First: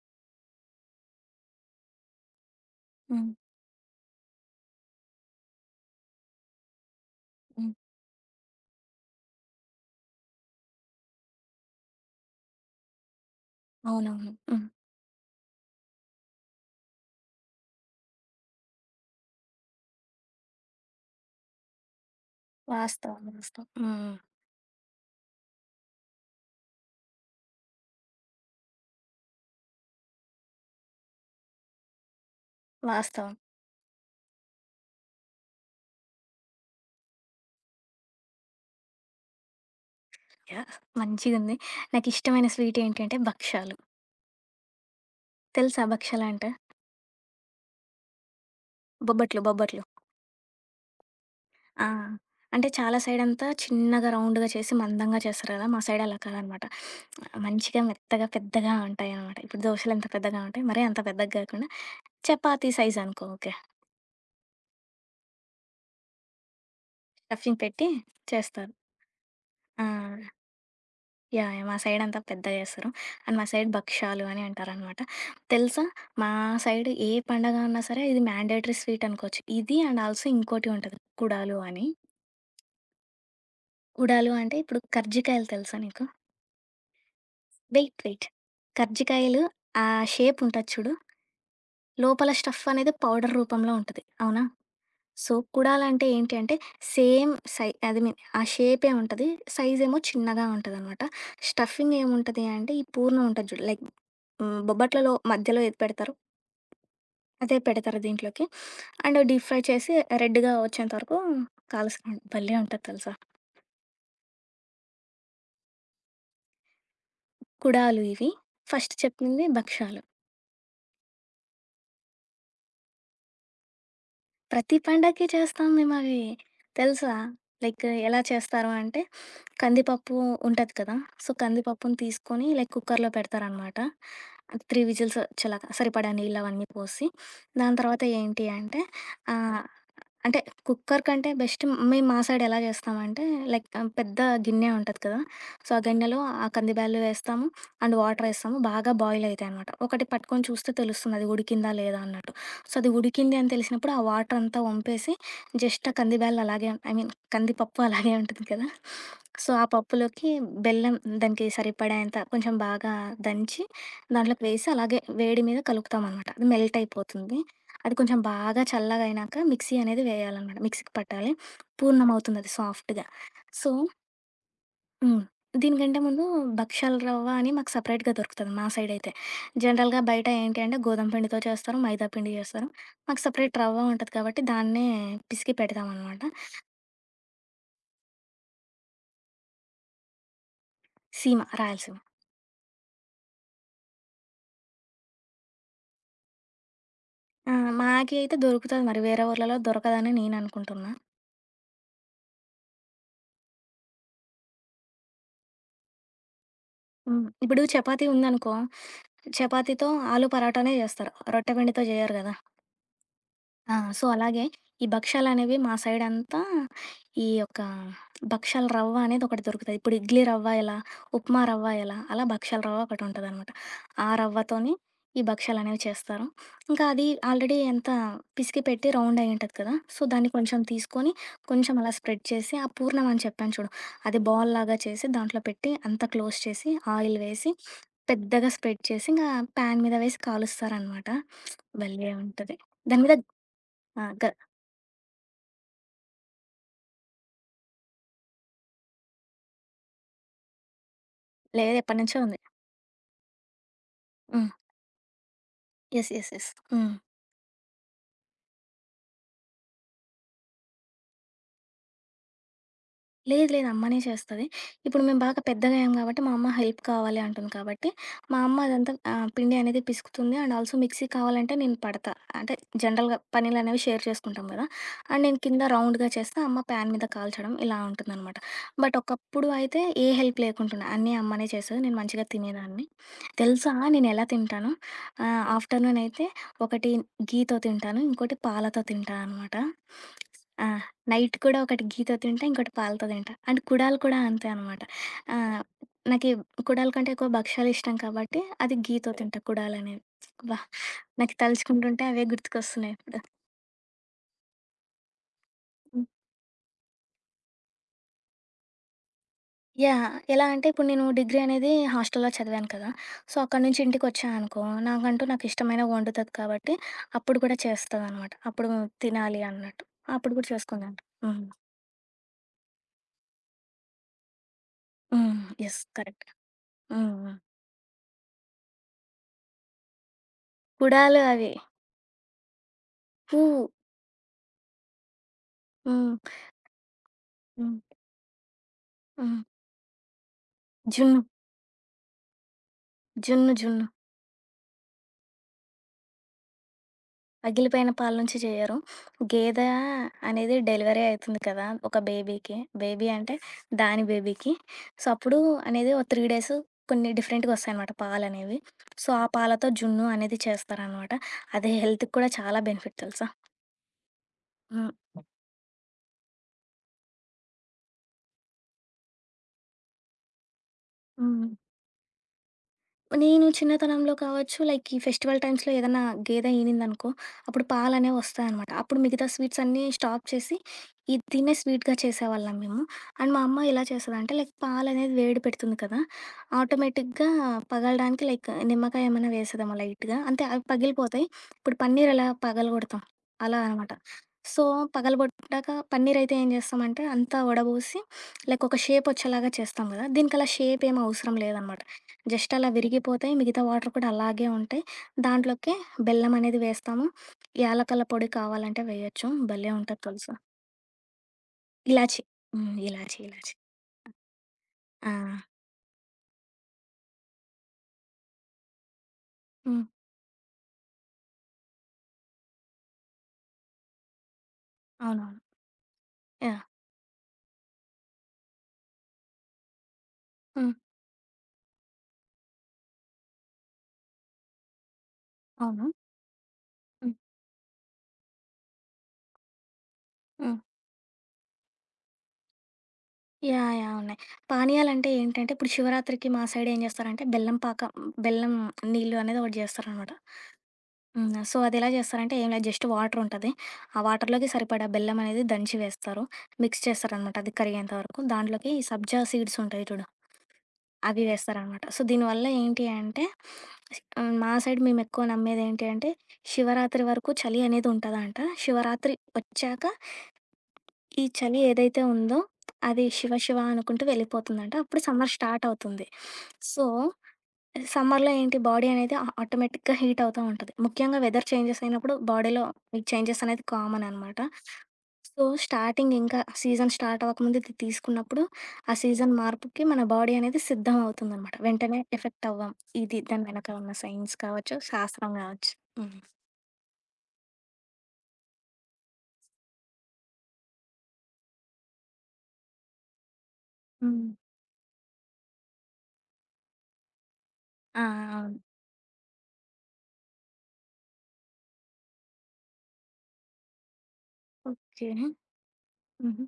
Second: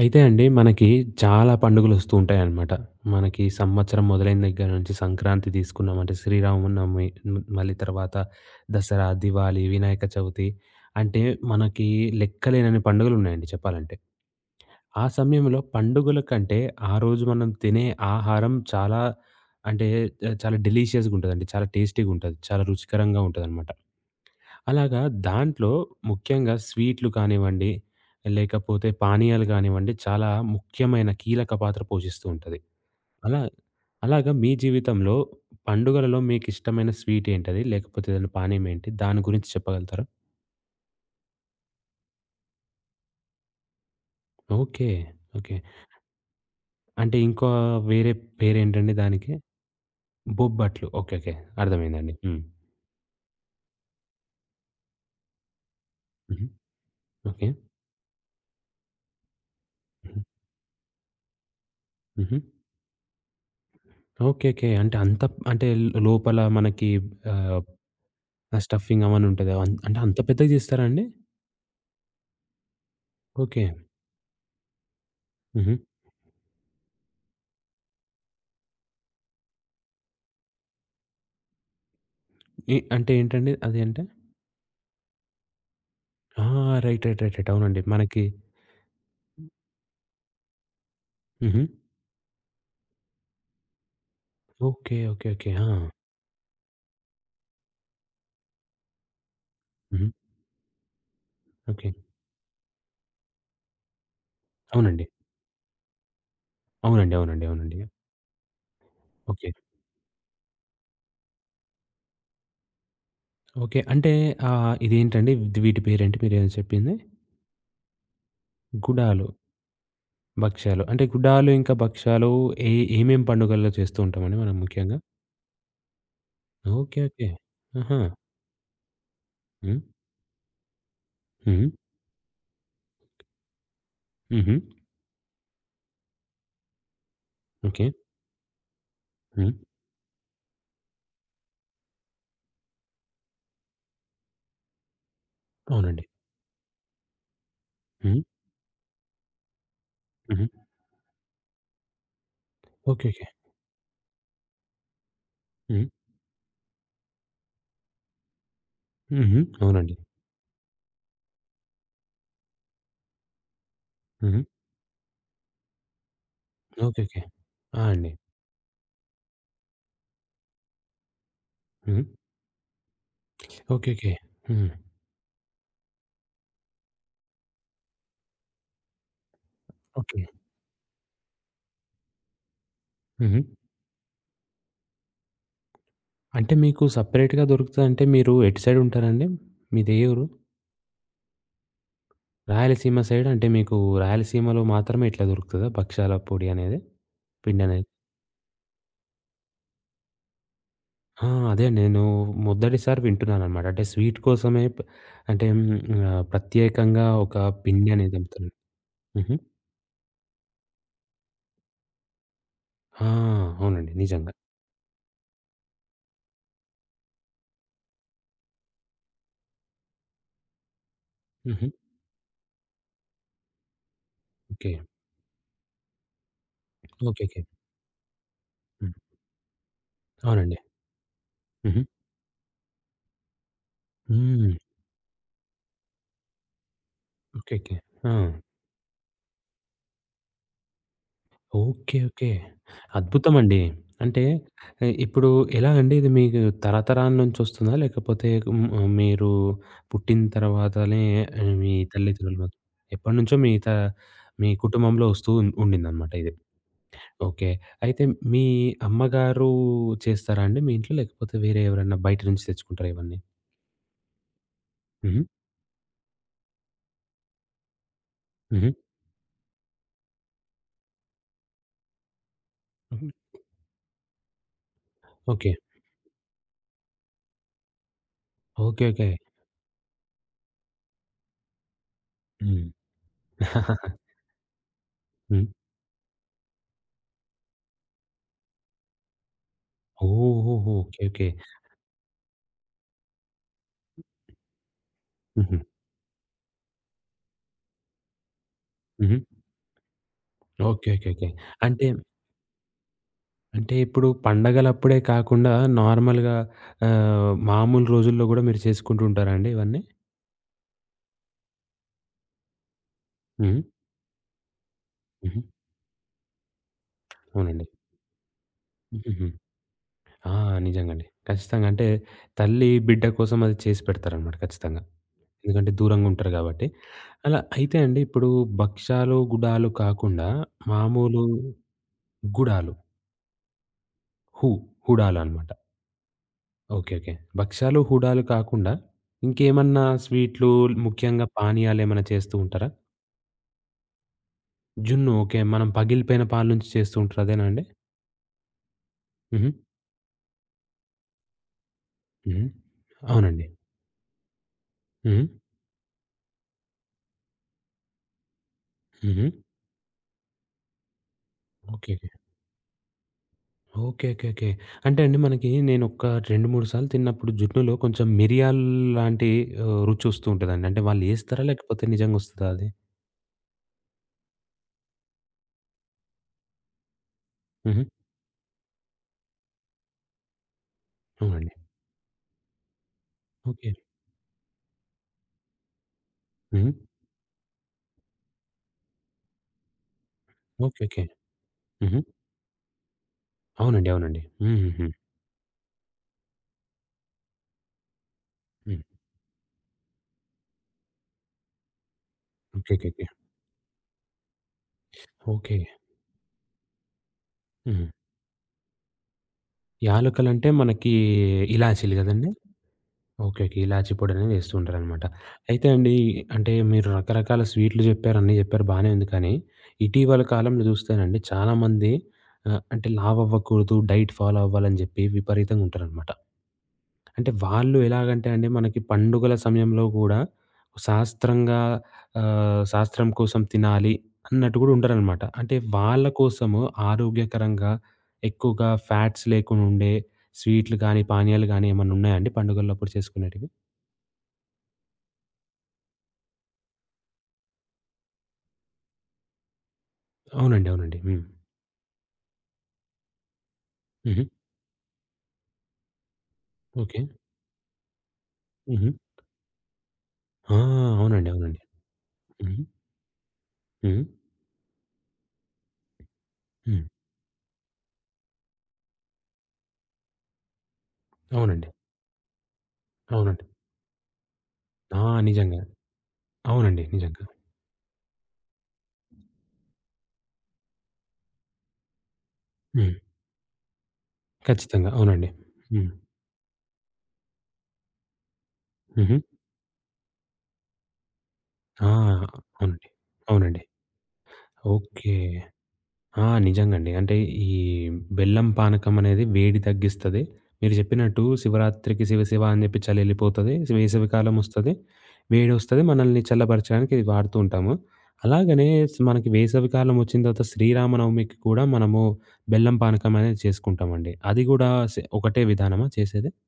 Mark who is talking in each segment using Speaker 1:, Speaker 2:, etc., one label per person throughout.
Speaker 1: అయితే అండి మనకి చాలా పండుగలొస్తూ ఉంటాయన్నమాట.
Speaker 2: హ్మ్.
Speaker 1: మనకి సంవత్సరం మొదలైన దగ్గర నుంచి సంక్రాంతి తీసుకున్నామంటే శ్రీరామనవమి,
Speaker 2: హ్మ్.
Speaker 1: మళ్ళీ తర్వాత దసరా, దివాళీ, వినాయక చవితి అంటే మనకి లెక్కలేనన్ని పండుగలున్నాయండి చెప్పాలంటే.
Speaker 2: అవునవును. హ్మ్.
Speaker 1: ఆ సమయంలో పండుగల కంటే ఆ రోజు మనం తినే ఆహారం చాలా అంటే చాలా డెలీషియస్‌గుంటదండి. చాలా టేస్టీ‌గుంటది. చాలా రుచికరంగా
Speaker 2: వాస్తవం. వాస్తవం.
Speaker 1: ఉంటదన్నమాట.
Speaker 2: హ్మ్.
Speaker 1: అలాగా దాంట్లో ముఖ్యంగా స్వీట్లు కానివ్వండి, లేకపోతే పానీయాలు కానివ్వండి, చాలా ముఖ్యమైన కీలక పాత్ర పోషిస్తూ ఉంటది.
Speaker 2: వాస్తవం.
Speaker 1: అలా అలాగా మీ జీవితంలో పండుగలలో మీకిష్టమైన స్వీట్ ఏంటది? లేకపోతే ఏదైనా పానీయం ఏంటి? దాని గురించి చెప్పగలుగుతారా?
Speaker 2: యాహ్! మంచిగుంది. నాకిష్టమైన స్వీట్ ఏంటంటే భక్షాలు.
Speaker 1: ఓకే. ఓకే.
Speaker 2: తెలుసా భక్షలంటే?
Speaker 1: అంటే ఇంకో వేరే పేరేంటండి దానికి?
Speaker 2: బొబ్బట్లు, బొబ్బట్లు.
Speaker 1: బొబ్బట్లు. ఓకే. ఓకే.
Speaker 2: ఆ!
Speaker 1: అర్థమైందండి. హ్మ్.
Speaker 2: అంటే చాలా సైడంతా చిన్నగా రౌండ్‌గా చేసి మందంగా చేస్తారు గదా! మా సైడ్ అలా
Speaker 1: హుహు.
Speaker 2: కాదనమాట.
Speaker 1: ఓకే.
Speaker 2: మంచిగా మెత్తగా పెద్దగా ఉంటాయనమాట. ఇప్పుడు దోసలెంత
Speaker 1: హుహు.
Speaker 2: పెద్దగా ఉంటాయి. మరీ అంత పెద్దగా గాకుండా
Speaker 1: హుహు.
Speaker 2: చపాతీ సైజ్ అనుకో ఓకే.
Speaker 1: ఓకే. ఓకే. అంటే అంత అంటే లోపల మనకి
Speaker 2: స్టఫింగ్
Speaker 1: ఆహ్
Speaker 2: పెట్టి
Speaker 1: ఆ!
Speaker 2: చేస్తారు.
Speaker 1: స్టఫింగ్ అవన్నీ ఉంటది.
Speaker 2: ఆ!
Speaker 1: అంటే అంత పెద్దగా జేస్తారా అండి?
Speaker 2: యాహ్! యాహ్! మా సైడ్ అంతా పెద్దగా చేస్తారు. అండ్ మా
Speaker 1: ఓకే.
Speaker 2: సైడ్ భక్షాలు అని అంటారనమాట.
Speaker 1: హుహు.
Speaker 2: తెలుసా? మా సైడ్ ఏ పండగ అన్నా సరే ఇది మ్యాండేటరీ స్వీట్ అనుకోవచ్చు. ఇది అండ్ ఆల్సో ఇంకోటి ఉంటది. కుడాలు అని.
Speaker 1: అంటే ఏంటండి అది అంటే?
Speaker 2: కుడాలు అంటే ఇప్పుడు కర్జికాయలు తెలుసా నీకు?
Speaker 1: ఆ! Right, right, right, right. అవునండి.
Speaker 2: వెయిట్
Speaker 1: మనకి
Speaker 2: వెయిట్. కర్జికాయలు ఆ షేప్ ఉంటది చూడు.
Speaker 1: హుహు.
Speaker 2: లోపల స్టఫ్ అనేది పౌడర్ రూపంలో ఉంటది. అవునా?
Speaker 1: ఓకే. ఓకే.
Speaker 2: So,
Speaker 1: okay. ఆ!
Speaker 2: కుడాల అంటే ఏంటి అంటే, సేమ్ సై అది మీన్ ఆ షేపే ఉంటది. సైజేమో
Speaker 1: హుహు.
Speaker 2: చిన్నగా ఉంటదనమాట.
Speaker 1: ఓకే.
Speaker 2: స్టఫింగ్ ఏముంటది అంటే, ఈ పూర్ణం ఉంటది చూడు లైక్ హ్మ్,
Speaker 1: అవునండి.
Speaker 2: బొబ్బట్లలో మధ్యలో ఏది పెడతారో,
Speaker 1: అవునండి. అవునండి.
Speaker 2: అదే
Speaker 1: అవునండి.
Speaker 2: పెడతారు దీంట్లోకి. And deep
Speaker 1: okay.
Speaker 2: ఫ్రై చేసి రెడ్‌గా వచ్చేంత వరకు కాలుస్తాం. భలే ఉంటది తెలుసా!
Speaker 1: ఓకే. అంటే ఆహ్, ఇదేంటండి వీటి పేరేంటి మీరేదో చెప్పింది?
Speaker 2: కుడాలు ఇవి. ఫస్ట్
Speaker 1: గుడాలు,
Speaker 2: చెప్పింది భక్షాలు.
Speaker 1: భక్ష్యాలు. అంటే గుడాలు ఇంకా భక్ష్యాలు ఏ ఏమేం పండుగల్లో చేస్తూ ఉంటామండి మనం
Speaker 2: ప్రతి
Speaker 1: ముఖ్యంగా?
Speaker 2: పండక్కి చేస్తాం మేమవి
Speaker 1: ఓకే.
Speaker 2: తెలుసా?
Speaker 1: ఓకే.
Speaker 2: లైక్
Speaker 1: ఆహా!
Speaker 2: ఎలా చేస్తారు అంటే
Speaker 1: హ్మ్.
Speaker 2: కందిపప్పు ఉంటది కదా! సో,
Speaker 1: హ్మ్.
Speaker 2: కందిపప్పుని తీసుకొని లైక్ కుక్కర్‌లో పెడతారనమాట.
Speaker 1: హుహు.
Speaker 2: 3 విజిల్స్ వచ్చేలాగా సరిపడా నీళ్ళవన్నీ పోసి, దాని
Speaker 1: ఓకే.
Speaker 2: తర్వాత ఏంటి అంటే
Speaker 1: హ్మ్.
Speaker 2: ఆహ్, అంటే కుక్కర్ కంటే బెస్ట్ మేము మా సైడ్ ఎలా చేస్తామంటే లైక్ పెద్ద గిన్నె ఉంటది కదా! సో, ఆ
Speaker 1: అవునండి.
Speaker 2: గిన్నెలో ఆ కంది బ్యాళ్ళు వేస్తాము అండ్
Speaker 1: హ్మ్.
Speaker 2: వాటరేస్తాము. బాగా బాయిల్ అయితాయనమాట. ఒకటి పట్టుకొని
Speaker 1: హుహు.
Speaker 2: చూస్తే తెలుస్తుంది అది ఉడికిందా లేదా అన్నట్టు. సో, అది
Speaker 1: ఓకే. ఓకే.
Speaker 2: ఉడికింది అని తెలిసినప్పుడు ఆ వాటరంతా వంపేసి
Speaker 1: హ్మ్.
Speaker 2: జస్ట్ ఆ కంది బ్యాళ్ళు అలాగే ఐ మీన్ కందిపప్పు అలాగే ఉంటుంది కదా!
Speaker 1: హుహు.
Speaker 2: సో, ఆ
Speaker 1: అవునండి.
Speaker 2: పప్పులోకి బెల్లం దానికి సరిపడేంత కొంచెం బాగా దంచి,
Speaker 1: హుహు.
Speaker 2: దాంట్లోకి వేసి అలాగే వేడి మీద కలుపుతామనమాట. అది మెల్ట్
Speaker 1: ఓకే. ఓకే.
Speaker 2: అయిపోతుంది.
Speaker 1: ఆ!
Speaker 2: అది
Speaker 1: అండి.
Speaker 2: కొంచెం బాగా చల్లగయినాక మిక్సీ అనేది వేయాలనమాట. మిక్సీకి పట్టాలి.
Speaker 1: హుహు.
Speaker 2: పూర్ణం అవుతుందది సాఫ్ట్‌గా. So
Speaker 1: okay. ఓకే. హ్మ్.
Speaker 2: హ్మ్. దీనికంటే ముందు భక్షాల రవ్వ అని మాకు సెపరేట్‌గా దొరుకుతది మా సైడయితే. జనరల్‌గా
Speaker 1: ఓకే.
Speaker 2: బయట ఏంటి అంటే గోధుమ పిండితో చేస్తారు, మైదా పిండి చేస్తారు. మాకు
Speaker 1: హుహు.
Speaker 2: సెపరేట్ రవ్వ ఉంటది కాబట్టి దాన్నే పిసికి పెడతామనమాట.
Speaker 1: అంటే మీకు సెపరేట్‌గా దొరుకుతదంటే మీరు ఎటు సైడ్ ఉంటారండి? మీది ఏ ఊరు?
Speaker 2: సీమ రాయలసీమ.
Speaker 1: రాయలసీమ సైడ్ అంటే మీకు రాయలసీమలో మాత్రమే ఇట్లా దొరుకుతదా భక్షాల పొడి అనేది?
Speaker 2: ఆ!
Speaker 1: పిండనేది?
Speaker 2: మాకి అయితే దొరుకుతది మరి. వేరే ఊర్లలో దొరకదని నేననుకుంటున్నా.
Speaker 1: ఆ! అదే నేను మొదటిసారి వింటున్నాననమాట. అంటే స్వీట్ కోసమే ప్ అంటే హ్మ్, ఆహ్, ప్రత్యేకంగా
Speaker 2: హ్మ్.
Speaker 1: ఒక
Speaker 2: ఇప్పుడు
Speaker 1: పిండి
Speaker 2: చపాతీ
Speaker 1: అనేది అమ్ముతారు.
Speaker 2: ఉందనుకో,
Speaker 1: హుహు.
Speaker 2: చపాతీతో ఆలు పరాటానే జేస్తారు. రొట్టె పిండితో జెయ్యరు గదా!
Speaker 1: ఆ!
Speaker 2: ఆ!
Speaker 1: అవునండి.
Speaker 2: సో,
Speaker 1: నిజంగా.
Speaker 2: అలాగే ఈ భక్షాలనేవి మా సైడంతా ఈ యొక్క భక్షాల రవ్వ అనేది ఒకటి దొరుకుతది. ఇప్పుడు ఇడ్లీ రవ్వ ఎలా, ఉప్మా
Speaker 1: హుహు.
Speaker 2: రవ్వ ఎలా, అలా భక్షాల రవ్వ ఒకటుంటదనమాట. ఆ
Speaker 1: ఓకే.
Speaker 2: రవ్వతోని ఈ భక్షాలనేవి చేస్తారు. ఇంకా అది
Speaker 1: ఓకే. ఓకే.
Speaker 2: ఆల్రెడీ ఎంత పిసికి పెట్టి
Speaker 1: హ్మ్.
Speaker 2: రౌండ్ అయ్యుంటది కదా! సో, దాన్ని
Speaker 1: అవునండి.
Speaker 2: కొంచెం తీసుకొని, కొంచెం
Speaker 1: హుహు.
Speaker 2: అలా స్ప్రెడ్ చేసి, ఆ పూర్ణం అని చెప్పాను చూడు, అది బాల్
Speaker 1: హ్మ్.
Speaker 2: లాగా చేసి దాంట్లో పెట్టి అంతా క్లోజ్ చేసి, ఆయిల్ వేసి,
Speaker 1: ఓకే. ఓకే. ఆ!
Speaker 2: పెద్దగా స్ప్రెడ్ చేసి, ఇంగా ప్యాన్ మీద వేసి కాలుస్తారనమాట.
Speaker 1: ఓకే.
Speaker 2: భలే
Speaker 1: ఓకే.
Speaker 2: ఉంటది. దాని మీద
Speaker 1: అద్భుతమండి.
Speaker 2: ఆ!
Speaker 1: అంటే ఇప్పుడు ఎలాగండి ఇది మీకు తరతరాల నుంచొస్తుందా? లేకపోతే మీరు పుట్టిన తర్వాతనే మీ
Speaker 2: లేదు ఎప్పటినుంచో ఉంది.
Speaker 1: తల్లిదండ్రులు ఎప్పటినుంచో మీ
Speaker 2: హ్మ్.
Speaker 1: కుటుంబంలో వస్తూ
Speaker 2: యెస్.
Speaker 1: ఉండిందనమాట
Speaker 2: యెస్.
Speaker 1: ఇది.
Speaker 2: యెస్. హ్మ్.
Speaker 1: ఓకే. అయితే మీ అమ్మగారు చేస్తారా అండి మీ ఇంట్లో? లేకపోతే వేరే ఎవరన్నా బయట నుంచి తెచ్చుకుంటారా ఇవన్నీ?
Speaker 2: లేదు లేదు అమ్మనే చేస్తది. ఇప్పుడు మేము
Speaker 1: హుహు.
Speaker 2: బాగా పెద్దగా అయ్యాం కాబట్టి, మా అమ్మ హెల్ప్ కావాలి అంటుంది కాబట్టి, మా అమ్మ
Speaker 1: హుహు.
Speaker 2: అదంతా పిండి అనేది పిసుకుతుంది. అండ్ ఆల్సో మిక్సీ కావాలంటే నేను పడతా. అంటే
Speaker 1: హ్మ్.
Speaker 2: జనరల్‌గా పనులనేవి షేర్ చేసుకుంటాం గదా! అండ్ నేను
Speaker 1: ఓకే.
Speaker 2: కింద రౌండ్‌గా చేస్తా, అమ్మ ప్యాన్ మీద కాల్చడం ఇలా ఉంటుందనమాట.
Speaker 1: ఓకే.
Speaker 2: But
Speaker 1: okay.
Speaker 2: ఒకప్పుడు అయితే ఏ హెల్ప్ లేకుంటుండే. అన్నీ అమ్మనే చేసేది. నేను మంచిగా
Speaker 1: హ్మ్.
Speaker 2: తినేదాన్ని.
Speaker 1: హ్మ్.
Speaker 2: తెలుసా నేనెలా తింటానో? ఆఫ్టర్‌నూన్ అయితే ఒకటి ఘీతో తింటాను. ఇంకోటి పాలతో తింటా అనమాట. ఆ!
Speaker 1: ఓహోహో! ఓకే. ఓకే.
Speaker 2: నైట్ కూడా ఒకటి గీతో తింటా. ఇంకోటి పాలతో తింటా. అండ్ కుడాలు కూడా అంతే అనమాట.
Speaker 1: హుహు.
Speaker 2: ఆహ్, నాకి కుడాల కంటే ఎక్కువ భక్షాలు ఇష్టం కాబట్టి అది గీతో
Speaker 1: హుహు.
Speaker 2: తింటా కుడాలనేవి. అబ్బా!
Speaker 1: ఓకే. ఓకే. ఓకే.
Speaker 2: నాకు
Speaker 1: అంటే,
Speaker 2: తలుచుకుంటుంటే అవే గుర్తుకొస్తున్నాయి ఇప్పుడు.
Speaker 1: అంటే, ఇప్పుడు పండగలప్పుడే కాకుండా
Speaker 2: హ్మ్.
Speaker 1: నార్మల్‌గా మామూలు రోజుల్లో గూడా మీరు చేసుకుంటూ ఉంటారా అండి ఇవన్నీ?
Speaker 2: యాహ్! ఎలా అంటే ఇప్పుడు నేను డిగ్రీ అనేది హాస్టల్‌లో చదివాను కదా! సో,
Speaker 1: హ్మ్.
Speaker 2: అక్కడి నుంచి ఇంటికొచ్చా అనుకో, నాకంటూ
Speaker 1: హుహు.
Speaker 2: నాకు ఇష్టమైనవి వండుతది కాబట్టి అప్పుడు కూడా
Speaker 1: అవునండి.
Speaker 2: చేస్తదనమాట. అప్పుడు
Speaker 1: హుహుహు.
Speaker 2: తినాలి అన్నట్టు.
Speaker 1: ఆ!
Speaker 2: అప్పుడు కూడా చేసుకొని
Speaker 1: నిజంగండి.
Speaker 2: తింటా. హ్మ్.
Speaker 1: ఖచ్చితంగా. అంటే తల్లి బిడ్డ కోసం అది చేసి పెడతారనమాట ఖచ్చితంగా.
Speaker 2: హ్మ్.
Speaker 1: ఎందుకంటే
Speaker 2: యెస్.
Speaker 1: దూరంగా
Speaker 2: కరెక్ట్.
Speaker 1: ఉంటారు గాబట్టి.
Speaker 2: హ్మ్. హ్మ్.
Speaker 1: అలా అయితే అండి ఇప్పుడు భక్షాలు, గుడాలు కాకుండా
Speaker 2: కుడాలు
Speaker 1: మామూలు
Speaker 2: అవి.
Speaker 1: గుడాలు.
Speaker 2: పు
Speaker 1: హూ హూడాలు అనమాట.
Speaker 2: హ్మ్.
Speaker 1: ఓకే. ఓకే.
Speaker 2: హ్మ్.
Speaker 1: భక్షాలు, హూడాలు కాకుండా
Speaker 2: హ్మ్.
Speaker 1: ఇంకేమన్నా స్వీట్లు
Speaker 2: జున్ను.
Speaker 1: ముఖ్యంగా పానీయాలేమన్నా చేస్తూ ఉంటారా?
Speaker 2: జున్ను, జున్ను.
Speaker 1: జున్ను. ఓకే. మనం పగిలిపోయిన పాలు నుంచి చేస్తూ ఉంటారు అదేనా అండి?
Speaker 2: పగిలిపోయిన పాలు నుంచి జెయ్యరు.
Speaker 1: హుహు.
Speaker 2: గేదె అనేది డెలివరీ అయితుంది కదా! ఒక
Speaker 1: హుహు.
Speaker 2: బేబీకి. బేబీ అంటే
Speaker 1: అవునండి.
Speaker 2: దాని బేబీకి. సో,
Speaker 1: హుహు.
Speaker 2: అప్పుడు అనేది ఓ 3 డేస్ కొన్ని డిఫరెంట్‌గా వస్తాయనమాట పాలనేవి. సో, ఆ
Speaker 1: హుహు.
Speaker 2: పాలతో జున్ను అనేది చేస్తారనమాట. అది
Speaker 1: ఓకే. ఓకే.
Speaker 2: హెల్త్‌కి కూడా చాలా బెనిఫిట్ తెలుసా.
Speaker 1: ఓకే. ఓకే. అంటే
Speaker 2: హ్మ్.
Speaker 1: అండి మనకి నేనొక 2, 3 సార్లు తిన్నప్పుడు జున్నులో కొంచెం మిరియాలు లాంటి రుచొస్తూ ఉంటదండి. అంటే వాళ్ళేస్తారా?
Speaker 2: హ్మ్.
Speaker 1: లేకపోతే నిజంగా వస్తదా అది?
Speaker 2: నేను చిన్నతనంలో కావచ్చు, లైక్ ఈ ఫెస్టివల్ టైమ్స్‌లో ఏదన్నా గేదె ఈనిందనుకో, అప్పుడు
Speaker 1: హుహు.
Speaker 2: పాలనేవి వస్తాయనమాట. అప్పుడు మిగతా స్వీట్స్ అన్నీ స్టాప్ చేసి, ఇది
Speaker 1: అవునండి.
Speaker 2: దీన్నే స్వీట్‌గా చేసేవాళ్ళం మేము. అండ్ మా అమ్మ
Speaker 1: ఓకే.
Speaker 2: ఎలా చేస్తదంటే, లైక్ పాలనేది వేడి పెడుతుంది కదా!
Speaker 1: హుహు.
Speaker 2: ఆటోమేటిక్‌గా పగలడానికి లైక్ నిమ్మకాయ ఏమైనా వేసేదేమో లైట్‌గా. అంతే అవి
Speaker 1: ఓకే. ఓకే.
Speaker 2: పగిలిపోతాయి. ఇప్పుడు
Speaker 1: హుహు.
Speaker 2: పన్నీర్ ఎలా పగలగొడతాం, అలా
Speaker 1: అవునండి.
Speaker 2: అనమాట.
Speaker 1: అవునండి.
Speaker 2: సో,
Speaker 1: హుహుహు.
Speaker 2: పగలగొట్టాక పన్నీర్ అయితే ఏం చేస్తామంటే, అంతా వడబోసి లైక్ ఒక
Speaker 1: హ్మ్.
Speaker 2: షేపొచ్చేలాగా చేస్తాం కదా! దీనికలా షేపేమి అవసరం లేదనమాట. జస్ట్ అలా
Speaker 1: ఓకే. ఓకే. ఓకే.
Speaker 2: విరిగిపోతాయి. మిగతా వాటర్ కూడా అలాగే ఉంటాయి.
Speaker 1: ఓకే.
Speaker 2: దాంట్లోకే బెల్లం అనేది వేస్తాము.
Speaker 1: హ్మ్.
Speaker 2: యాలకుల పొడి కావాలంటే వేయొచ్చు. భలే ఉంటది తెలుసా!
Speaker 1: యాలకులంటే మనకి ఇలాచీలు
Speaker 2: ఇలాచి.
Speaker 1: గదండీ!
Speaker 2: హ్మ్. ఇలాచి,
Speaker 1: ఓకే.
Speaker 2: ఇలాచి.
Speaker 1: ఓకే. ఇలాచీ పొడనేది వేస్తూ ఉంటారనమాట.
Speaker 2: ఆ!
Speaker 1: అయితే అండి అంటే మీరు రకరకాల స్వీట్లు జెప్పారు, అన్నీ జెప్పారు బానే ఉంది కానీ,
Speaker 2: హ్మ్.
Speaker 1: ఇటీవల కాలంలో జూస్తేనండి చాలామంది అంటే లావవ్వకూడదు, డైట్ ఫాలో అవ్వాలని జెప్పి
Speaker 2: అవునవును.
Speaker 1: విపరీతంగా ఉంటారనమాట.
Speaker 2: యాహ్!
Speaker 1: అంటే వాళ్ళు ఎలాగంటే అండి మనకి పండుగల సమయంలో గూడా
Speaker 2: హ్మ్.
Speaker 1: శాస్త్రంగా శాస్త్రం కోసం తినాలి అన్నట్టు గూడా ఉంటారనమాట. అంటే
Speaker 2: అవును.
Speaker 1: వాళ్ళ కోసము
Speaker 2: హ్మ్.
Speaker 1: ఆరోగ్యకరంగా ఎక్కువగా ఫ్యాట్స్ లేకుండా ఉండే
Speaker 2: హ్మ్.
Speaker 1: స్వీట్లు గానీ, పానీయాలు గానీ ఏమన్నా ఉన్నాయా అండి పండుగలప్పుడు చేసుకునేటివి?
Speaker 2: యాహ్! యాహ్! ఉన్నాయి. పానీయాలంటే ఏంటంటే ఇప్పుడు శివరాత్రికి మా సైడ్ ఏం చేస్తారంటే బెల్లం పాక బెల్లం నీళ్ళు అనేది ఒకటి చేస్తారనమాట.
Speaker 1: అవునండి. అవునండి. హ్మ్.
Speaker 2: హ్మ్. సో, అదెలా చేస్తారంటే ఏం లేదు జస్ట్ వాటరుంటది. ఆ
Speaker 1: హుహు.
Speaker 2: వాటర్‌లోకి సరిపడా బెల్లం అనేది దంచి వేస్తారు. Mix
Speaker 1: okay.
Speaker 2: చేస్తారనమాట అది కరిగేంత వరకు. దాంట్లోకి ఈ
Speaker 1: హుహు.
Speaker 2: సబ్జా సీడ్స్ ఉంటాయి చూడు,
Speaker 1: ఆ!
Speaker 2: అవి
Speaker 1: అవునండి. అవునండి.
Speaker 2: వేస్తారనమాట. సో, దీనివల్ల
Speaker 1: హ్మ్.
Speaker 2: ఏంటి అంటే
Speaker 1: హ్మ్.
Speaker 2: మా సైడ్ మేమెక్కువ నమ్మేదేంటి అంటే
Speaker 1: హ్మ్.
Speaker 2: శివరాత్రి వరకు చలి అనేది ఉంటదంట. శివరాత్రి వచ్చాక ఈ చలి
Speaker 1: అవునండి.
Speaker 2: ఏదైతే ఉందో అది శివ
Speaker 1: అవునండి.
Speaker 2: శివ అనుకుంటూ వెళ్ళిపోతుందంట.
Speaker 1: ఆ!
Speaker 2: అప్పుడు సమ్మర్
Speaker 1: నిజంగా.
Speaker 2: స్టార్ట్ అవుతుంది.
Speaker 1: అవునండి.
Speaker 2: సో
Speaker 1: నిజంగా.
Speaker 2: సమ్మర్‌లో ఏంటి బాడీ అనేది ఆ ఆటోమేటిక్‌గా హీట్ అవుతా ఉంటది. ముఖ్యంగా వెదర్ చేంజెస్ అయినప్పుడు బాడీలో
Speaker 1: హ్మ్.
Speaker 2: ఈ చేంజెస్ అనేది కామన్ అనమాట.
Speaker 1: ఖచ్చితంగా. అవునండి.
Speaker 2: సో,
Speaker 1: హ్మ్.
Speaker 2: స్టార్టింగ్ ఇంకా సీజన్ స్టార్ట్ అవ్వకముందు ఇది తీసుకున్నప్పుడు, ఆ
Speaker 1: హుహు.
Speaker 2: సీజన్ మార్పుకి మన బాడీ అనేది సిద్ధం అవుతుందనమాట.
Speaker 1: ఆ!
Speaker 2: వెంటనే ఎఫెక్ట్ అవ్వం.
Speaker 1: అవునండి.
Speaker 2: ఇది దాని
Speaker 1: అవునండి.
Speaker 2: వెనక ఉన్న సైన్స్ కావచ్చు,
Speaker 1: ఓకే.
Speaker 2: శాస్త్రం కావచ్చు. హ్మ్.
Speaker 1: ఆ! నిజంగండి. అంటే ఈ బెల్లం పానకం అనేది వేడి తగ్గిస్తది. మీరు చెప్పినట్టు శివరాత్రికి శివ శివ అని చెప్పి చలెళ్ళిపోతది.
Speaker 2: హ్మ్.
Speaker 1: వేసవికాలమొస్తది. వేడొస్తది. మనల్ని చల్లబరచడానికి ఇది వాడుతూ ఉంటాము.
Speaker 2: ఆ! అవును.
Speaker 1: అలాగనే మనకి వేసవికాలం వచ్చిన తర్వాత శ్రీరామనవమికి కూడా మనము బెల్లం పానకం అనేది చేసుకుంటామండి. అది గూడా
Speaker 2: ఓకే.
Speaker 1: ఒకటే విధానమా చేసేది?
Speaker 2: హుహు.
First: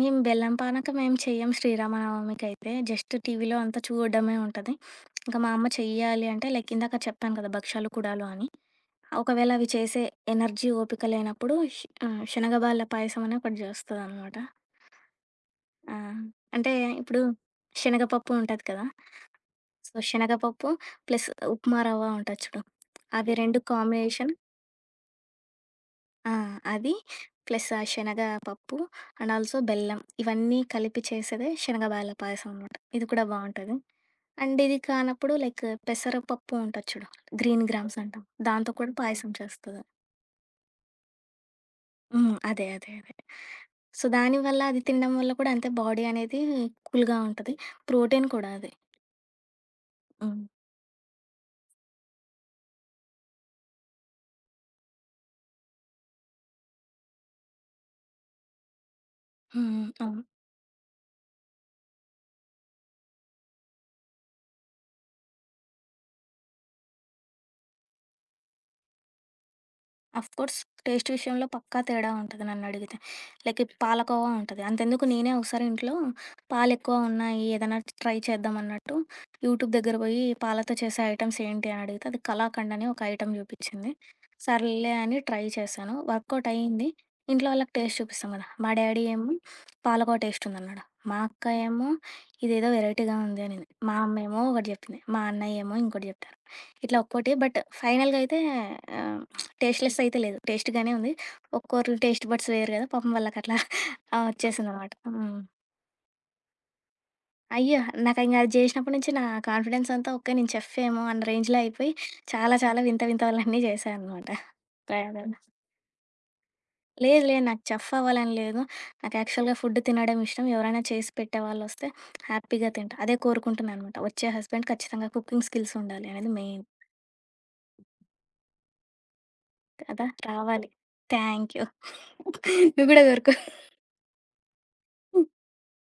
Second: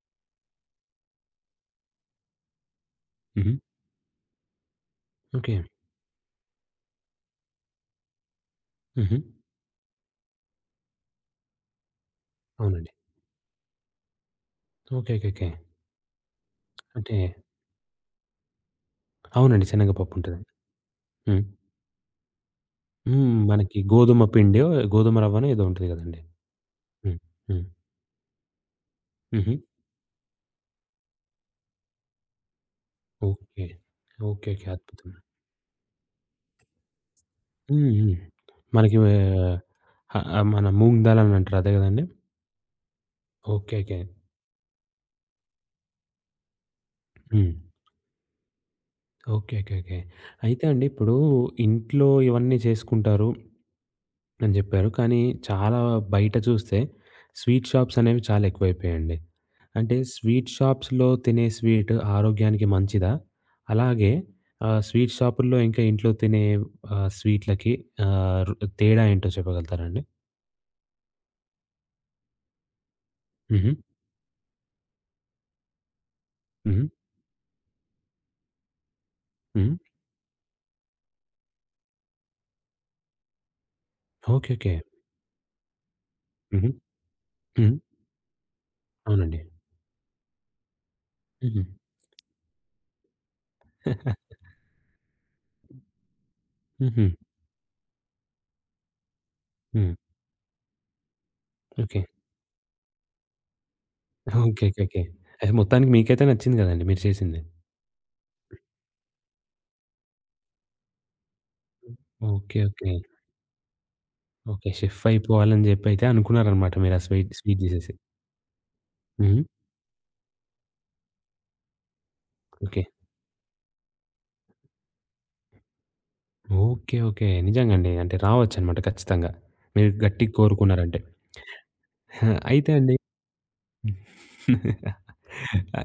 Speaker 2: మేము బెల్లం పానకం ఏం చెయ్యం శ్రీరామనవమికైతే. జస్ట్
Speaker 1: హుహు.
Speaker 2: టీవీలో అంతా చూడడమే ఉంటది. ఇంకా మా
Speaker 1: ఓకే.
Speaker 2: అమ్మ చెయ్యాలి అంటే లైక్ ఇందాక చెప్పాను కదా! భక్షాలు, కుడాలు అని.
Speaker 1: హుహు.
Speaker 2: ఒకవేళ అవి చేసే ఎనర్జీ, ఓపిక లేనప్పుడు శనగబాల
Speaker 1: అవునండి.
Speaker 2: పాయసం అని ఒకటి చేస్తదనమాట.
Speaker 1: ఓకే. ఓకేకే.
Speaker 2: ఆ! అంటే
Speaker 1: అంటే
Speaker 2: ఇప్పుడు శనగపప్పు ఉంటది కదా!
Speaker 1: అవునండి.
Speaker 2: సో,
Speaker 1: శనగపప్పు ఉంటది.
Speaker 2: శనగపప్పు ప్లస్
Speaker 1: హ్మ్.
Speaker 2: ఉప్మా రవ్వ ఉంటది చూడు. అవి
Speaker 1: హ్మ్.
Speaker 2: 2
Speaker 1: మనకి గోధుమ
Speaker 2: కాంబినేషన్
Speaker 1: పిండో, గోధుమ రవ్వనో ఏదో ఉంటది గదండీ!
Speaker 2: ఆ! అది
Speaker 1: హ్మ్. హ్మ్.
Speaker 2: ప్లస్ ఆ శనగ పప్పు అండ్
Speaker 1: హుహు.
Speaker 2: ఆల్సో బెల్లం ఇవన్నీ కలిపి చేసేదే శనగ బాల పాయసం అనమాట. ఇది కూడా
Speaker 1: ఓకే.
Speaker 2: బావుంటది.
Speaker 1: ఓకే.
Speaker 2: And
Speaker 1: okay.
Speaker 2: ఇది
Speaker 1: అద్భుతం.
Speaker 2: కానప్పుడు లైక్ పెసరపప్పు ఉంటది చూడు. గ్రీన్
Speaker 1: హ్మ్.
Speaker 2: గ్రామ్స్
Speaker 1: హ్మ్.
Speaker 2: అంటాం. దాంతో కూడా
Speaker 1: మనకి
Speaker 2: అవును.
Speaker 1: వే
Speaker 2: పాయసం చేస్తది.
Speaker 1: ఆహ్, ఆహ్, మన మూంగ్ దాల్ అని అంటారు అదే గదండీ?
Speaker 2: హ్మ్. అదే. అదే. అదే.
Speaker 1: ఓకే. ఓకే.
Speaker 2: సో, దానివల్ల అది తినడం వల్ల కూడా అంతే బాడీ అనేది కూల్‌గా
Speaker 1: హ్మ్.
Speaker 2: ఉంటది. ప్రోటీన్ కూడా అది.
Speaker 1: ఓకే. ఓకే. ఓకే.
Speaker 2: హ్మ్.
Speaker 1: అయితే అండి ఇప్పుడు ఇంట్లో ఇవన్నీ చేసుకుంటారు అని జెప్పారు. కానీ చాలా బయట చూస్తే స్వీట్ షాప్స్ అనేవి చాలా ఎక్కువైపోయాయండి.
Speaker 2: హ్మ్.
Speaker 1: అంటే
Speaker 2: అవును.
Speaker 1: స్వీట్ షాప్స్‌లో తినే స్వీట్ ఆరోగ్యానికి మంచిదా? అలాగే స్వీట్ షాపుల్లో ఇంకా ఇంట్లో తినే స్వీట్‌లకి ఆహ్, రు తేడా ఏంటో చెప్పగలుగుతారా అండి?
Speaker 2: ఆఫ్‌కోర్స్ టేస్ట్ విషయంలో పక్కా తేడా ఉంటది నన్నడిగితే. లైక్
Speaker 1: హుహు.
Speaker 2: ఇప్పుడు పాలకోవా ఉంటది. అంతెందుకు నేనే ఒకసారి ఇంట్లో
Speaker 1: హుహు.
Speaker 2: పాలెక్కువ ఉన్నాయి ఏదైనా ట్రై చేద్దాం అన్నట్టు యూట్యూబ్
Speaker 1: హ్మ్.
Speaker 2: దగ్గర బోయి పాలతో చేసే ఐటెమ్స్ ఏంటి అని అడిగితే అది కలాకండ్ అని ఒక ఐటెమ్ జూపిచ్చింది.
Speaker 1: ఓకే. ఓకే.
Speaker 2: సర్లే అని ట్రై చేశాను. వర్కౌట్
Speaker 1: హుహు.
Speaker 2: అయింది. ఇంట్లో వాళ్ళకి
Speaker 1: హ్మ్.
Speaker 2: టేస్ట్ చూపిస్తాం గదా! మా డ్యాడీ ఏమో
Speaker 1: అవునండి.
Speaker 2: పాలకోవా టేస్ట్ ఉందన్నాడు. మా అక్క
Speaker 1: హుహు.
Speaker 2: ఏమో ఇదేదో వెరైటీగా ఉంది అనింది. మా అమ్మేమో ఒకటి జెప్పింది. మా అన్నయ్యేమో ఇంకోటి జెప్పారు. ఇట్లా
Speaker 1: హుహు.
Speaker 2: ఒక్కోటి బట్ ఫైనల్‌గా అయితే ఆహ్
Speaker 1: హ్మ్.
Speaker 2: టేస్ట్‌లెస్ అయితే లేదు. టేస్ట్‌గానే ఉంది. ఒక్కోరు
Speaker 1: ఓకే.
Speaker 2: టేస్ట్ బడ్స్ వేరు గదా! పాపం వాళ్ళకట్లా ఆ!
Speaker 1: ఓకే. ఓకే.
Speaker 2: ఒచ్చేసిందనమాట.
Speaker 1: ఓకే.
Speaker 2: హ్మ్.
Speaker 1: అయితే మొత్తానికి మీకైతే నచ్చింది గదండీ మీరు చేసింది.
Speaker 2: అయ్యో! నాకింక అది జేసినప్పటి నుంచి నా కాన్ఫిడెన్స్ అంతా ఓకే. నేను చెఫేమో అన్న రేంజ్‌లో అయిపోయి చాలా
Speaker 1: ఓకే.
Speaker 2: చాలా
Speaker 1: ఓకే.
Speaker 2: వింత వింతలన్నీ జేశా అనమాట
Speaker 1: ఓకే. షెఫ్
Speaker 2: ప్రయోగాలు.
Speaker 1: అయిపోవాలని జెప్పైతే అనుకున్నారనమాట మీరు ఆ
Speaker 2: లేదు
Speaker 1: స్వీట్
Speaker 2: లేదు.
Speaker 1: స్వీట్
Speaker 2: నాకు చెఫ్
Speaker 1: జూసేసి.
Speaker 2: అవ్వాలని లేదు. నాకు
Speaker 1: హ్మ్.
Speaker 2: యాక్చువల్‌గా ఫుడ్ తినడం ఇష్టం. ఎవరైనా చేసి పెట్టేవాళ్ళొస్తే హ్యాపీగా
Speaker 1: ఓకే.
Speaker 2: తింటా. అదే కోరుకుంటున్నా అనమాట. వచ్చే హస్బెండ్ ఖచ్చితంగా కుకింగ్ స్కిల్స్ ఉండాలి అనేది మెయిన్
Speaker 1: ఓకే. ఓకే. నిజంగండి. అంటే రావచ్చనమాట ఖచ్చితంగా. మీరు
Speaker 2: కదా!
Speaker 1: గట్టిగా
Speaker 2: రావాలి.
Speaker 1: కోరుకున్నారంటే.
Speaker 2: Thank you.
Speaker 1: అయితే
Speaker 2: నువ్వు
Speaker 1: అండి
Speaker 2: గూడా కోరుకో.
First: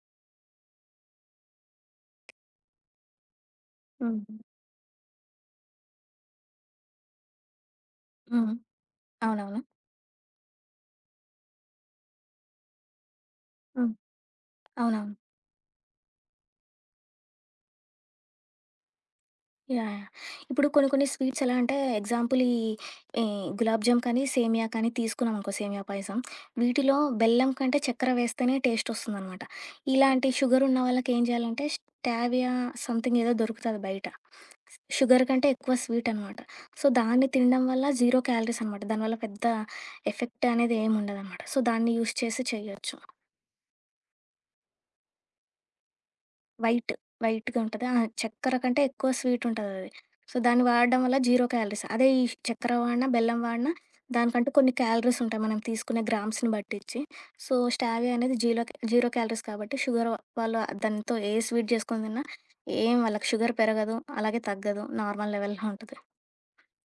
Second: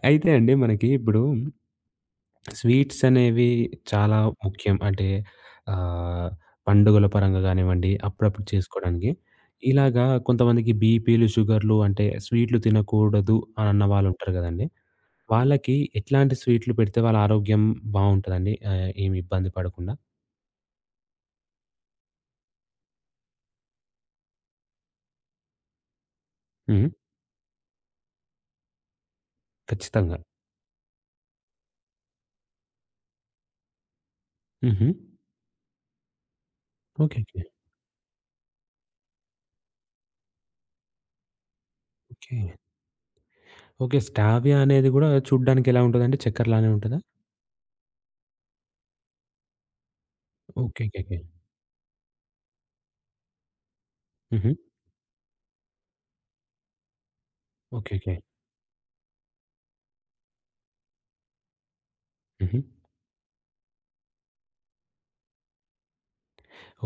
Speaker 1: అయితే అండి మనకి ఇప్పుడు స్వీట్స్ అనేవి చాలా
Speaker 2: హ్మ్.
Speaker 1: ముఖ్యం. ఆహ్, పండుగల పరంగా గానివ్వండి, అప్పుడప్పుడు
Speaker 2: హ్మ్.
Speaker 1: చేసుకోవడానికి.
Speaker 2: అవునవును.
Speaker 1: ఇలాగా కొంతమందికి బీపీలు, షుగర్‌లు అంటే స్వీట్లు తినకూడదు అని అన్న
Speaker 2: హ్మ్.
Speaker 1: వాళ్ళుంటారు గదండీ!
Speaker 2: అవునవును.
Speaker 1: వాళ్ళకి ఎట్లాంటి స్వీట్లు పెడితే వాళ్ళ ఆరోగ్యం బావుంటదండి? ఏమి ఇబ్బంది
Speaker 2: యాహ్!
Speaker 1: పడకుండా?
Speaker 2: యాహ్! ఇప్పుడు కొన్ని కొన్ని స్వీట్స్ ఎలా అంటే ఎగ్జాంపుల్ ఈ ఈ గులాబ్ జామ్ కానీ, సేమియా కానీ తీసుకున్నామనుకో సేమియా పాయసం.
Speaker 1: హ్మ్.
Speaker 2: వీటిలో బెల్లం కంటే చక్కెర వేస్తేనే టేస్ట్ వస్తుందనమాట.
Speaker 1: ఖచ్చితంగా.
Speaker 2: ఇలాంటి షుగర్ ఉన్న వాళ్ళకి ఏం చేయాలంటే స్టావియా సంథింగ్ ఏదో దొరుకుతది బయట.
Speaker 1: హుహు.
Speaker 2: షుగర్ కంటే ఎక్కువ స్వీట్ అనమాట. So,
Speaker 1: okay.
Speaker 2: దాన్ని
Speaker 1: ఓకే.
Speaker 2: తినడం వల్ల జీరో క్యాలరీస్ అనమాట. దానివల్ల పెద్ద ఎఫెక్ట్ అనేది ఏమి ఉండదనమాట. సో, దాన్ని యూజ్
Speaker 1: ఓకే.
Speaker 2: చేసి చేయొచ్చు.
Speaker 1: ఓకే. స్టావియా అనేది గూడా చూడ్డానికి ఎలా ఉంటదండి? చక్కెర లానే
Speaker 2: వైట్,
Speaker 1: ఉంటదా?
Speaker 2: వైట్‌గా ఉంటది. ఆ! చక్కెర కంటే ఎక్కువ స్వీట్ ఉంటదది. సో, దాన్ని
Speaker 1: ఓకే. ఓకే.
Speaker 2: వాడడం
Speaker 1: ఓకే.
Speaker 2: వల్ల జీరో క్యాలరీస్. అదే ఈ చక్కెర వాడినా, బెల్లం వాడినా దానికంటూ
Speaker 1: హుహు.
Speaker 2: కొన్ని క్యాలరీస్ ఉంటాయి. మనం తీసుకునే గ్రామ్స్‌ని బట్టిచ్చి. So,
Speaker 1: okay.
Speaker 2: Stevia
Speaker 1: okay.
Speaker 2: అనేది జీలో జీరో క్యాలరీస్ కాబట్టి షుగర్ వాళ్ళు దాంతో ఏ స్వీట్ చేసుకొని తిన్నా
Speaker 1: హుహు.
Speaker 2: ఏం వాళ్ళకి షుగర్ పెరగదు, అలాగే తగ్గదు. నార్మల్ లెవెల్‌లో ఉంటది.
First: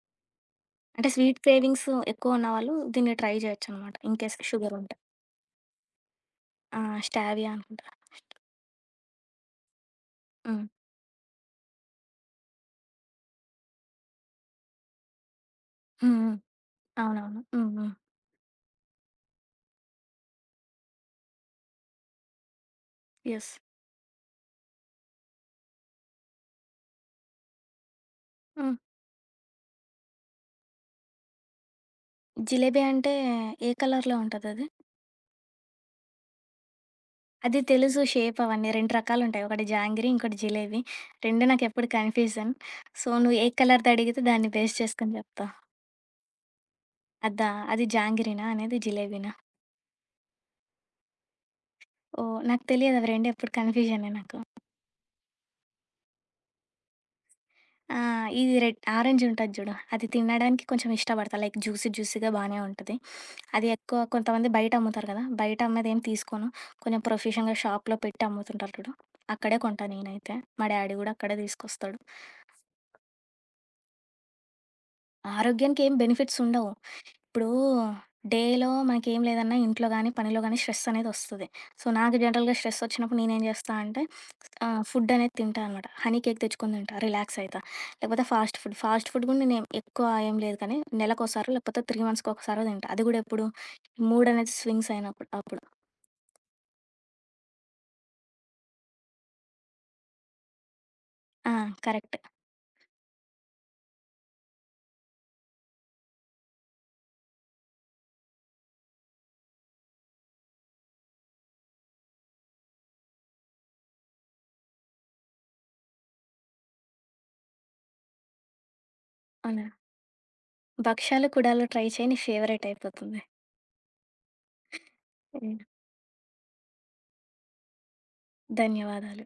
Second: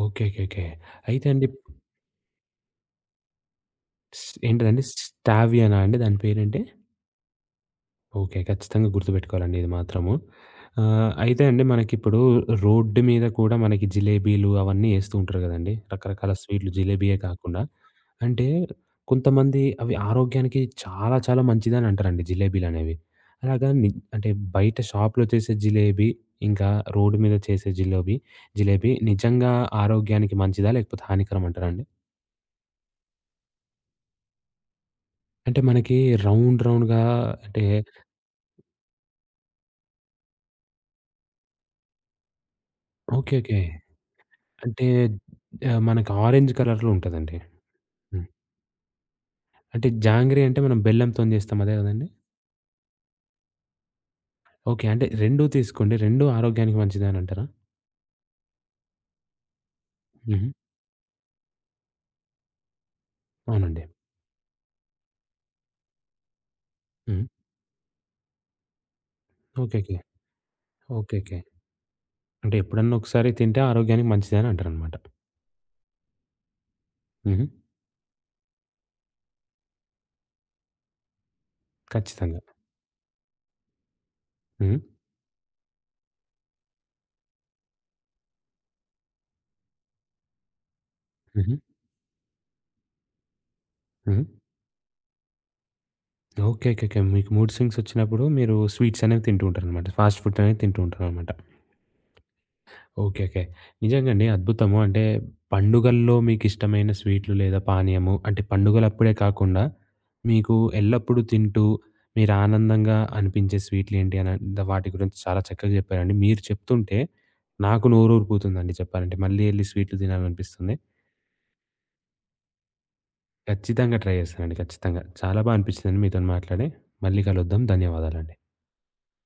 Speaker 1: ఓకే. ఓకే. ఓకే.
Speaker 2: అంటే
Speaker 1: అయితే
Speaker 2: స్వీట్
Speaker 1: అండి
Speaker 2: క్రేవింగ్స్ ఎక్కువ ఉన్నవాళ్ళు దీన్ని ట్రై చేయొచ్చనమాట. ఇన్
Speaker 1: స్
Speaker 2: కేస్ షుగర్
Speaker 1: ఏంటిదండి?
Speaker 2: ఉంటే.
Speaker 1: స్టావియానా అండి దాని పేరేంటి?
Speaker 2: ఆ! స్టావియా అనుకుంటా.
Speaker 1: ఓకే. ఖచ్చితంగా గుర్తుపెట్టుకోవాలండి ఇది మాత్రము.
Speaker 2: హ్మ్.
Speaker 1: అయితే అండి మనకిప్పుడు రోడ్డు మీద కూడా మనకి జిలేబీలు అవన్నీ ఏస్తూ ఉంటారు గదండీ.
Speaker 2: హ్మ్.
Speaker 1: రకరకాల
Speaker 2: హ్మ్.
Speaker 1: స్వీట్లు జిలేబీయే
Speaker 2: అవునవును.
Speaker 1: కాకుండా.
Speaker 2: హ్మ్. హ్మ్.
Speaker 1: అంటే కొంతమంది అవి ఆరోగ్యానికి చాలా చాలా మంచిదని అంటారండి జిలేబీలనేవి.
Speaker 2: యెస్.
Speaker 1: అలాగా ని అంటే బయట షాప్‌లో చేసే జిలేబీ, ఇంకా రోడ్డు మీద చేసే
Speaker 2: హ్మ్.
Speaker 1: జిలేబీ నిజంగా ఆరోగ్యానికి మంచిదా? లేకపోతే హానికరం అంటారా అండి?
Speaker 2: జిలేబీ అంటే ఏ కలర్‌లో ఉంటదది?
Speaker 1: అంటే మనకి రౌండ్ రౌండ్‌గా
Speaker 2: అది అది
Speaker 1: అంటే
Speaker 2: తెలుసు షేప్ అవన్నీ 2 రకాలుంటాయి. ఒకటి జాంగిరీ, ఇంకోటి జిలేబీ. 2 నాకెప్పుడు కన్‌ఫ్యూజన్. So,
Speaker 1: okay.
Speaker 2: నువ్వు ఏ
Speaker 1: ఓకే.
Speaker 2: కలర్‌ది అడిగితే దాన్ని బేస్
Speaker 1: అంటే
Speaker 2: చేసుకొని చెప్తా.
Speaker 1: మనకి ఆరెంజ్ కలర్‌లో ఉంటదండి.
Speaker 2: అదా అది
Speaker 1: హ్మ్.
Speaker 2: జాంగిరీనా? అనేది జిలేబీనా?
Speaker 1: అంటే జాంగ్రీ అంటే మనం బెల్లంతోని చేస్తాం అదే గదండీ?
Speaker 2: ఓహ్! నాకు తెలియదు అవి 2 ఎప్పుడు కన్‌ఫ్యూజనే నాకు.
Speaker 1: ఓకే. అంటే 2 తీసుకోండి. 2 ఆరోగ్యానికి మంచిదే అని అంటారా?
Speaker 2: ఆ! ఇది రెడ్ ఆరెంజ్ ఉంటది చూడు. అది
Speaker 1: హుహు.
Speaker 2: తినడానికి కొంచెం ఇష్టపడతా. లైక్ జ్యూసీ జ్యూసీగా బానే ఉంటది. అది
Speaker 1: అవునండి.
Speaker 2: ఎక్కువ కొంతమంది బయట అమ్ముతారు కదా! బయట అమ్మేది ఏం తీసుకోను. కొంచెం
Speaker 1: హ్మ్.
Speaker 2: ప్రొఫెషన్‌గా షాప్‌లో పెట్టి అమ్ముతుంటారు చూడు. అక్కడే
Speaker 1: ఓకే.
Speaker 2: కొంటా
Speaker 1: ఓకే.
Speaker 2: నేనైతే. మా డ్యాడీ గూడా
Speaker 1: ఓకే.
Speaker 2: అక్కడే
Speaker 1: ఓకే.
Speaker 2: తీసుకొస్తాడు.
Speaker 1: అంటే ఎప్పుడన్నా ఒకసారి తింటే ఆరోగ్యానికి మంచిది అని అంటారనమాట.
Speaker 2: ఆరోగ్యానికి ఏం బెనిఫిట్స్ ఉండవు.
Speaker 1: హుహు.
Speaker 2: ఇప్పుడు డేలో మనకేం లేదన్నా ఇంట్లో గానీ, పనిలో గానీ స్ట్రెస్ అనేది వస్తది. సో, నాకు
Speaker 1: ఖచ్చితంగా.
Speaker 2: జనరల్‌గా స్ట్రెస్ వచ్చినప్పుడు నేనేం చేస్తా అంటే
Speaker 1: హ్మ్.
Speaker 2: ఫుడ్ అనేది తింటా అనమాట. హనీ కేక్ తెచ్చుకొని తింటా. రిలాక్స్ అయితా. లేకపోతే ఫాస్ట్ ఫుడ్. ఫాస్ట్ ఫుడ్ గూడా నేనేం ఎక్కువ ఏం లేదు కానీ నెలకోసారో
Speaker 1: హుహు.
Speaker 2: లేకపోతే 3 మంత్స్‌కి ఒకసారో తింటా. అది గూడా ఎప్పుడు
Speaker 1: హుహు.
Speaker 2: మూడ్ అనేది స్వింగ్స్ అయినప్పుడు అప్పుడు.
Speaker 1: ఓకే. ఓకే. ఓకే. మీకు మూడ్ స్వింగ్స్ వచ్చినప్పుడు మీరు స్వీట్స్ అనేవి తింటూ ఉంటారనమాట. ఫాస్ట్ ఫుడ్ అనేది తింటూ ఉంటారనమాట.
Speaker 2: ఆ! కరెక్ట్.
Speaker 1: ఓకే. ఓకే. నిజంగండి అద్భుతము. అంటే పండుగల్లో మీకిష్టమైన స్వీట్లు లేదా పానీయము అంటే పండుగలప్పుడే కాకుండా మీకు ఎల్లప్పుడూ తింటూ మీరు ఆనందంగా అనిపించే స్వీట్లేంటి అని వాటి గురించి చాలా చక్కగా చెప్పారండి. మీరు చెప్తుంటే నాకు నోరూరిపోతుందండి చెప్పాలంటే. మళ్ళీ ఎళ్లి
Speaker 2: అవును.
Speaker 1: స్వీట్లు తినాలనిపిస్తుంది.
Speaker 2: భక్షాలు, కుడాలు ట్రై చెయి. నీ ఫేవరెట్ అయిపోతుంది.
Speaker 1: ఖచ్చితంగా ట్రై చేస్తానండి. ఖచ్చితంగా. చాలా బా
Speaker 2: హ్మ్.
Speaker 1: అనిపించిందండి మీతోని మాట్లాడి. మళ్ళీ కలుద్దాం. ధన్యవాదాలండి.
Speaker 2: ధన్యవాదాలు.